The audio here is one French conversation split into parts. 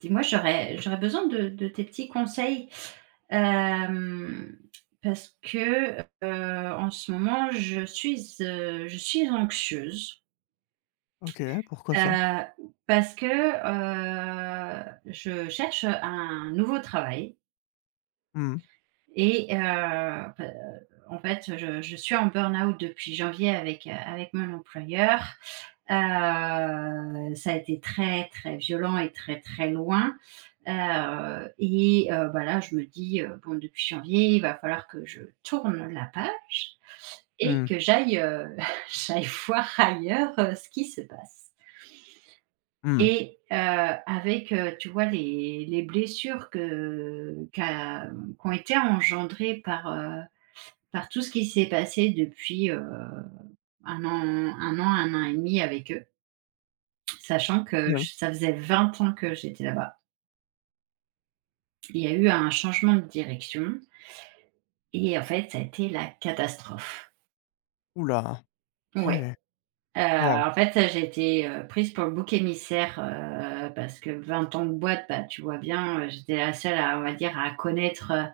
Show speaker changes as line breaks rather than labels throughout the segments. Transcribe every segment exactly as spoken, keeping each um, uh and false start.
Dis-moi, j'aurais j'aurais besoin de de tes petits conseils, hem, parce que, heu, en ce moment, je suis, heu, je suis anxieuse,
OK, pourquoi ça?
heu, parce que, heu, je cherche un nouveau travail.
Hmm,
Et heu, bah, en fait, je je suis en burn-out depuis janvier avec, euh, avec mon employeur. Heu, ça a été très, très violent et très, très loin. Heu et heu, bah, là, je me dis, heu: «Bon, depuis janvier, il va falloir que je tourne la page et
hmm,
que j'aille, heu, j'aille voir ailleurs, heu, ce qui se passe».
hmm.
Et heu, avec, heu, tu vois les les blessures que qu'a qu'ont été engendrées par, heu, par tout ce qui s'est passé depuis, heu, un an un an, un an et demi avec eux. Sachant que
Oui.
j ça faisait vingt ans que j'étais là-bas. Il y a eu un changement de direction et en fait, ça a été la catastrophe.
Oula.
Ouais,
OK.
heu,
Non.
en fait, j'ai été, heu, prise pour le bouc émissaire, heu, parce que vingt ans de boîte, bah, tu vois bien, heu, j'étais la seule à, on va dire, à connaître, euh,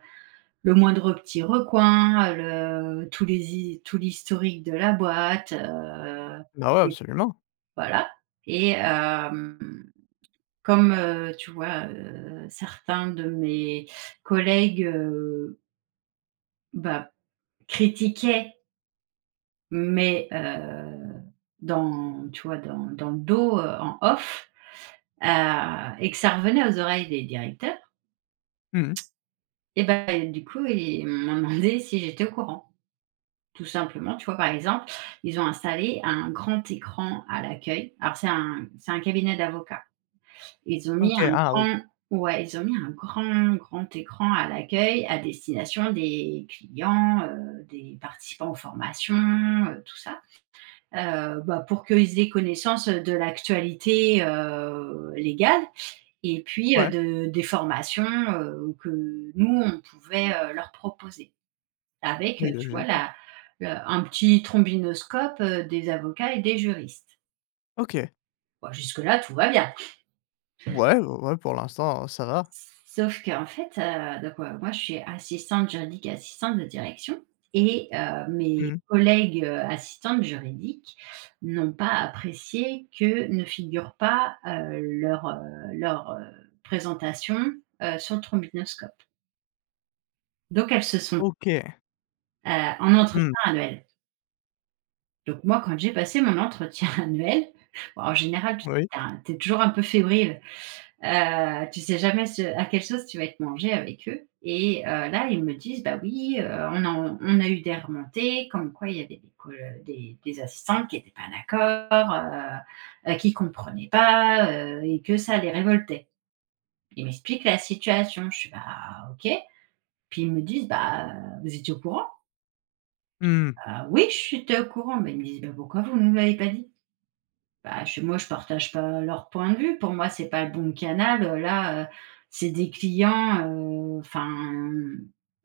le moindre petit recoin, le tous les hi tout l'historique de la boîte, heu
Bah, ouais,
et
absolument.
voilà et hem, comme, heu, tu vois, heu, certains de mes collègues, heu, bah, critiquaient mais heu, dans tu vois, dans dans le dos, heu, en off, heu et que ça revenait aux oreilles des directeurs
Hmm.
et ben du coup, ils m'ont demandé si j'étais au courant. Tout simplement, tu vois, par exemple, ils ont installé un grand écran à l'accueil. Alors c'est un c'est un cabinet d'avocats. Ils ont mis
OK,
un
ah oui.
grand ouais, ils ont mis un grand, grand écran à l'accueil à destination des clients, heu, des participants aux formations, heu, tout ça. Heu, bah, pour qu'ils aient connaissance de l'actualité, heu, légale et puis, heu,
Ouais.
de des formations, heu, que nous on pouvait, heu, leur proposer. Avec, heu,
Oui,
tu vois,
logique.
la le un petit trombinoscope, heu, des avocats et des juristes.
OK.
Bon, jusque-là, tout va bien.
Ouais, ouais, ouais, pour l'instant, ça va.
Sauf qu'en fait, heu, donc heu, moi, je suis assistante juridique et assistante de direction et heu, mes
Hmm.
collègues, heu, assistantes juridiques n'ont pas apprécié que ne figure pas, heu, leur, heu, leur, heu, présentation, heu, sur le trombinoscope. Donc elles se sont,
OK.
heu, en entretien
Hmm.
annuel. Donc moi, quand j'ai passé mon entretien annuel, bon, en général,
Oui.
tu es toujours un peu fébrile, heu, tu sais jamais ce à quelle sauce tu vas être mangé avec eux et heu, là, ils me disent: «Bah oui, heu, on a on a eu des remontées comme quoi il y avait des co des des assistantes qui n'étaient pas d'accord, heu heu, qui ne comprenaient pas, heu et que ça les révoltait». Ils m'expliquent la situation, je suis, «Bah OK». Puis ils me disent: «Bah, vous étiez au courant?»
Hmm,
Ah oui, je suis au courant». Mais ils me disent: «Bah pourquoi vous ne nous l'avez pas dit?» Bah, je moi, je partage pas leur point de vue. Pour moi, c'est pas le bon canal, heu, là, heu, c'est des clients, heu, enfin,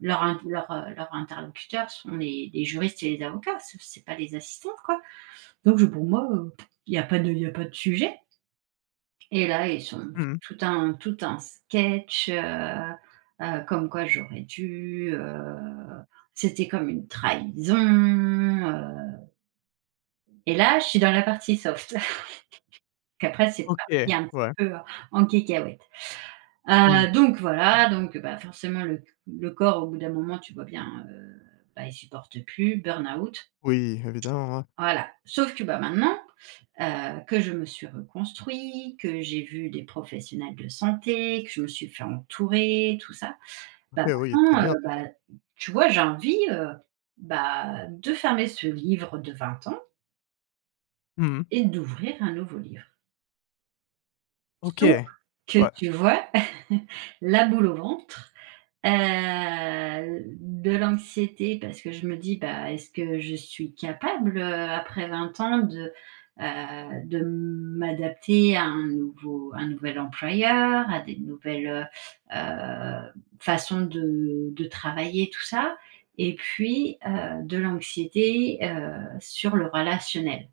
leurs int leur, heu, leurs interlocuteurs sont les les juristes et les avocats, c'est c'est pas les assistantes, quoi. Donc je pour moi, il y a pas de il y a pas de sujet et là, ils ont fait
hmm.
tout un tout un sketch, heu heu, comme quoi j'aurais dû, heu, c'était comme une trahison, heu et là, je suis dans la partie soft. Qu'après c'est
OK.
parti un petit
Ouais.
peu en cacahuète. Heu,
Hmm.
donc voilà, donc bah, forcément le le corps au bout d'un moment tu vois bien, heu, bah, il supporte plus, burn-out,
Oui, évidemment, ouais.
voilà. Sauf que, bah, maintenant, heu, que je me suis reconstruit, que j'ai vu des professionnels de santé, que je me suis fait entourer, tout ça,
OK,
bah,
oui, très
maintenant, heu,
bien.
bah, tu vois, j'ai envie, heu, bah, de fermer ce livre de vingt ans
Hmm.
et d'ouvrir un nouveau livre.
OK.
Sauf que
Ouais.
tu vois, la boule au ventre, heu, de l'anxiété parce que je me dis: «Bah, est-ce que je suis capable, heu, après vingt ans de, heu, de m'adapter à un nouveau un nouvel employeur, à des nouvelles, heu heu, façons de de travailler?» tout ça et puis, heu, de l'anxiété, heu, sur le relationnel.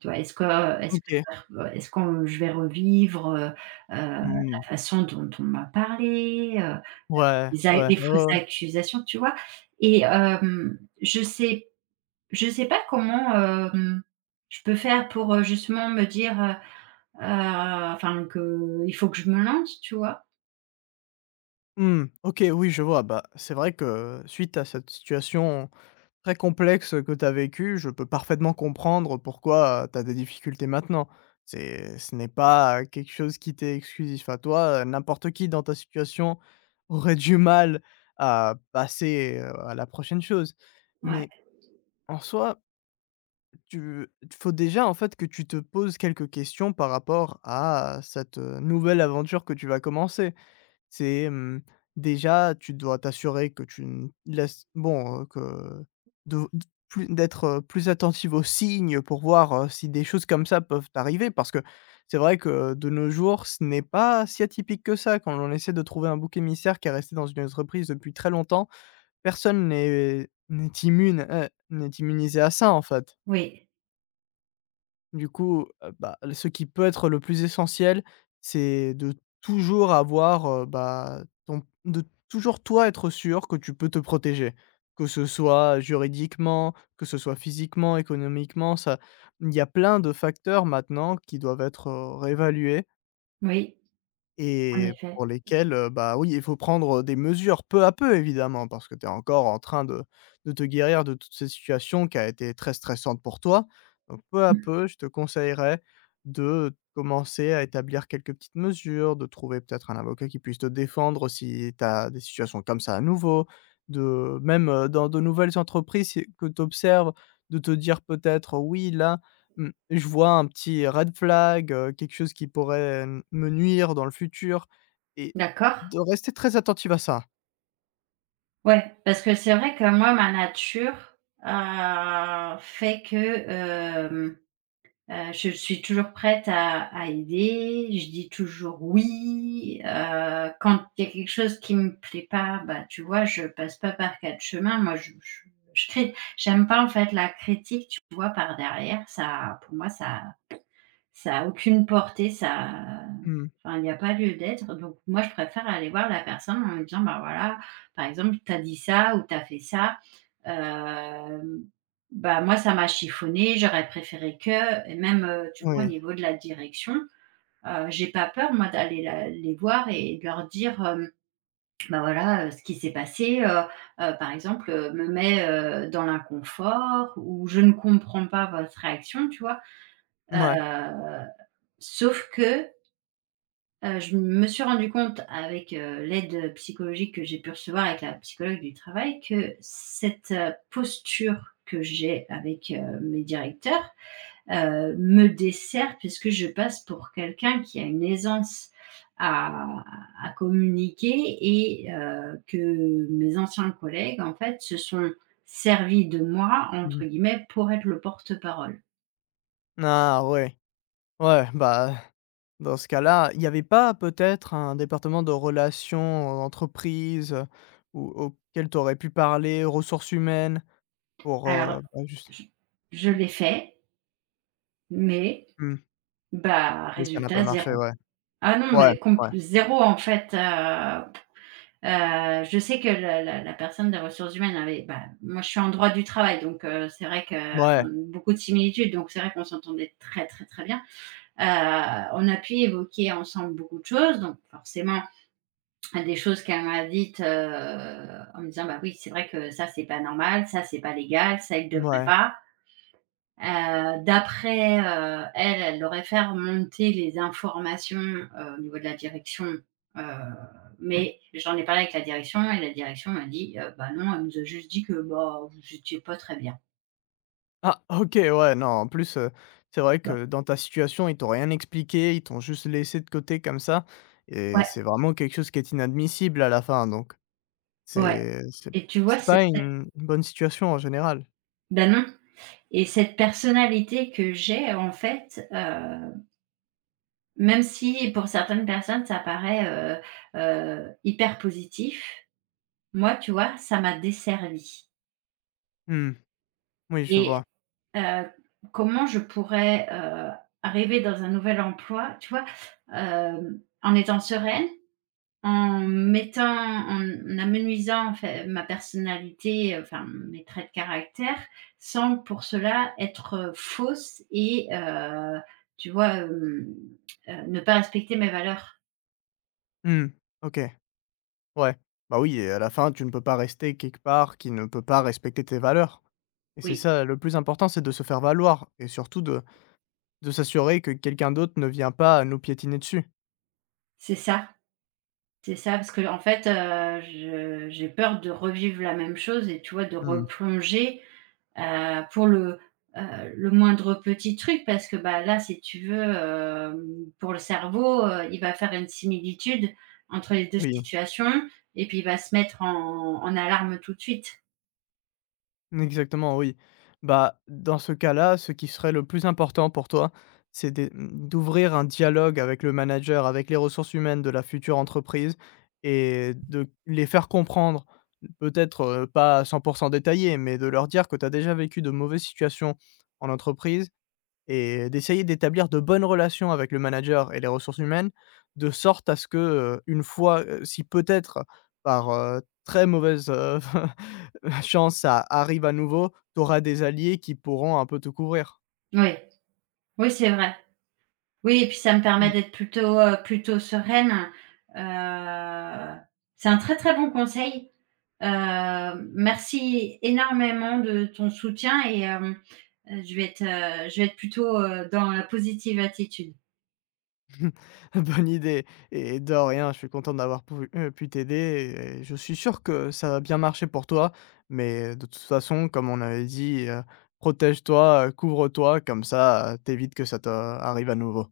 Tu vois? Est-ce que euh, est-ce
OK.
que euh, est-ce qu'on Je vais revivre, heu heu, la
Hmm.
façon dont on m'a parlé, heu,
Ouais,
les a
ouais.
les
Ouais, ouais,
fausses
ouais.
accusations, tu vois? Et hem, je sais je sais pas comment, hem, je peux faire pour, heu, justement me dire, heu heu, enfin qu'il faut que je me lance, tu vois?
Mmh. OK, oui, je vois. Bah, c'est vrai que suite à cette situation très complexe, que tu as vécu, je peux parfaitement comprendre pourquoi, heu, tu as des difficultés maintenant. C'est ce n'est pas, heu, quelque chose qui t'est exclusif à toi, heu, n'importe qui dans ta situation aurait du mal à passer, heu, à la prochaine chose.
Ouais.
Mais en soi, tu il faut déjà en fait que tu te poses quelques questions par rapport à cette, heu, nouvelle aventure que tu vas commencer. C'est, hem, déjà, tu dois t'assurer que tu n laisses bon, heu, que de d plus d'être, heu, plus attentive aux signes pour voir, heu, si des choses comme ça peuvent t'arriver parce que c'est vrai que de nos jours, ce n'est pas si atypique que ça quand on essaie de trouver un bouc émissaire qui est resté dans une entreprise depuis très longtemps. Personne n'est n'est immune, heu, n'est immunisé à ça, en fait.
Oui,
Du coup, heu, bah, ce qui peut être le plus essentiel, c'est de toujours avoir, heu, bah, ton de toujours toi être sûr que tu peux te protéger. Que ce soit juridiquement, que ce soit physiquement, économiquement, ça il y a plein de facteurs maintenant qui doivent être, heu, réévalués
oui, en
et
effet.
pour lesquels, heu, bah, oui, il faut prendre des mesures peu à peu évidemment, parce que tu es encore en train de de te guérir de toute cette situation qui a été très stressante pour toi. Donc peu à
Mmh.
peu, je te conseillerais de commencer à établir quelques petites mesures, de trouver peut-être un avocat qui puisse te défendre si tu as des situations comme ça à nouveau, de même, heu, dans de nouvelles entreprises si que tu observes, de te dire peut-être: «Oui là, mmh. Je vois un petit red flag, heu, quelque chose qui pourrait m me nuire dans le futur et
D'accord.
de rester très attentif à ça».
Ouais, parce que c'est vrai que moi, ma nature, heu, fait que, hem Heu, je suis toujours prête à à aider, je dis toujours «oui», heu, quand il y a quelque chose qui me plaît pas, bah, tu vois, je passe pas par quatre chemins. Moi, je je je crie. J'aime pas en fait la critique, tu vois, par derrière, ça pour moi ça ça a aucune portée, ça
Mmh.
enfin, il n'y a pas lieu d'être, donc moi, je préfère aller voir la personne en lui disant: «Bah, voilà, par exemple, t'as dit ça ou t'as fait ça, hem, bah, moi, ça m'a chiffonné, j'aurais préféré que» et même, heu, tu vois, au
Oui,
niveau de la direction, heu, j'ai pas peur, moi, d'aller la les voir et de leur dire, hem: «Bah, voilà, heu, ce qui s'est passé, heu heu, par exemple, heu, me met, heu, dans l'inconfort ou je ne comprends pas votre réaction», tu vois? Heu,
ouais.
Sauf que, heu, je me suis rendu compte avec, heu, l'aide psychologique que j'ai pu recevoir avec la psychologue du travail que cette, heu, posture que j'ai avec, heu, mes directeurs, heu, me dessert puisque je passe pour quelqu'un qui a une aisance à à communiquer et heu, que mes anciens collègues, en fait, se sont servis de moi, entre
Mmh.
guillemets, «pour être le porte-parole».
Ah ouais, ouais, bah, dans ce cas-là, il y avait pas peut-être un département de relations entreprises, heu, ou auquel tu aurais pu parler, ressources humaines pour,
Alors
heu, bah, juste
je je
mmh,
l'ai fait. Mais,
mmh,
bah,
mais ça n'a pas
résultat
marché,
zéro.
ouais.
Ah non,
Ouais,
mais comp
ouais,
zéro en fait, heu heu, je sais que la la la personne des ressources humaines avait bah, moi je suis en droit du travail donc heu, c'est vrai que a
ouais,
beaucoup de similitudes donc c'est vrai qu'on s'entendait très, très, très bien. Heu, on a pu évoquer ensemble beaucoup de choses donc forcément des choses qu'elle m'a dites, heu, en me disant: «Bah oui, c'est vrai que ça c'est pas normal, ça c'est pas légal, ça, il devrait
ouais.
pas». Heu, d'après, heu, elle, elle aurait fait remonter les informations, heu, au niveau de la direction, heu, mais j'en ai parlé avec la direction et la direction m'a dit: «Heu, bah, non, elle nous a juste dit que, bah, vous étiez pas très bien».
Ah OK, ouais, non, en plus, heu, c'est vrai
Bah,
que dans ta situation, ils t'ont rien expliqué, ils t'ont juste laissé de côté comme ça et
ouais,
c'est vraiment quelque chose qui est inadmissible à la fin donc
ouais
c'est c'est
et tu vois,
c'est
c'est
pas une une bonne situation en général.
bah, non et cette personnalité que j'ai, en fait, heu, même si pour certaines personnes, ça paraît, heu heu, hyper positif, moi, tu vois, ça m'a desservie
Mmh, oui, je
et
vois.
Heu, comment je pourrais, heu, arriver dans un nouvel emploi, tu vois? Hem, en étant sereine, en mettant en amenuisant en fait ma personnalité, heu, enfin mes traits de caractère, sans pour cela être, heu, fausse et heu, tu vois, hem, heu, ne pas respecter mes valeurs.
Mmh, OK, ouais. Bah, oui et à la fin, tu ne peux pas rester quelque part qui ne peut pas respecter tes valeurs et c'est
Oui,
ça le plus important, c'est de se faire valoir et surtout de de s'assurer que quelqu'un d'autre ne vient pas nous piétiner dessus.
c'est ça. C'est ça, parce que en fait, heu, je j'ai peur de revivre la même chose et tu vois, de
Mmh,
replonger, heu, pour le, heu, le moindre petit truc parce que, bah, là, si tu veux, hem, pour le cerveau, heu, il va faire une similitude entre les deux
oui.
situations et puis il va se mettre en en alarme tout de suite.
Exactement, oui. Bah, dans ce cas-là, ce qui serait le plus important pour toi, c'est d'e- d'ouvrir un dialogue avec le manager, avec les ressources humaines de la future entreprise et de les faire comprendre, peut-être euh, pas à cent pour cent détaillé, mais de leur dire que tu as déjà vécu de mauvaises situations en entreprise et d'essayer d'établir de bonnes relations avec le manager et les ressources humaines, de sorte à ce que, heu, une fois, heu, si peut-être par, heu, très mauvaise, heu, chance ça arrive à nouveau, tu auras des alliés qui pourront un peu te couvrir.
Oui, oui, c'est vrai. Oui et puis ça me permet
Mm.
d'être plutôt, heu, plutôt sereine. Heu, c'est un très, très bon conseil. Heu, merci énormément de ton soutien et hem, je vais être, heu, je vais être plutôt, heu, dans la positive attitude.
Bonne idée et de rien, je suis content d'avoir pou heu, pu t'aider et je suis sûr que ça va bien marcher pour toi, mais de toute façon, comme on avait dit, heu, protège-toi, heu, couvre-toi comme ça, heu, tu que ça t'arrive à nouveau.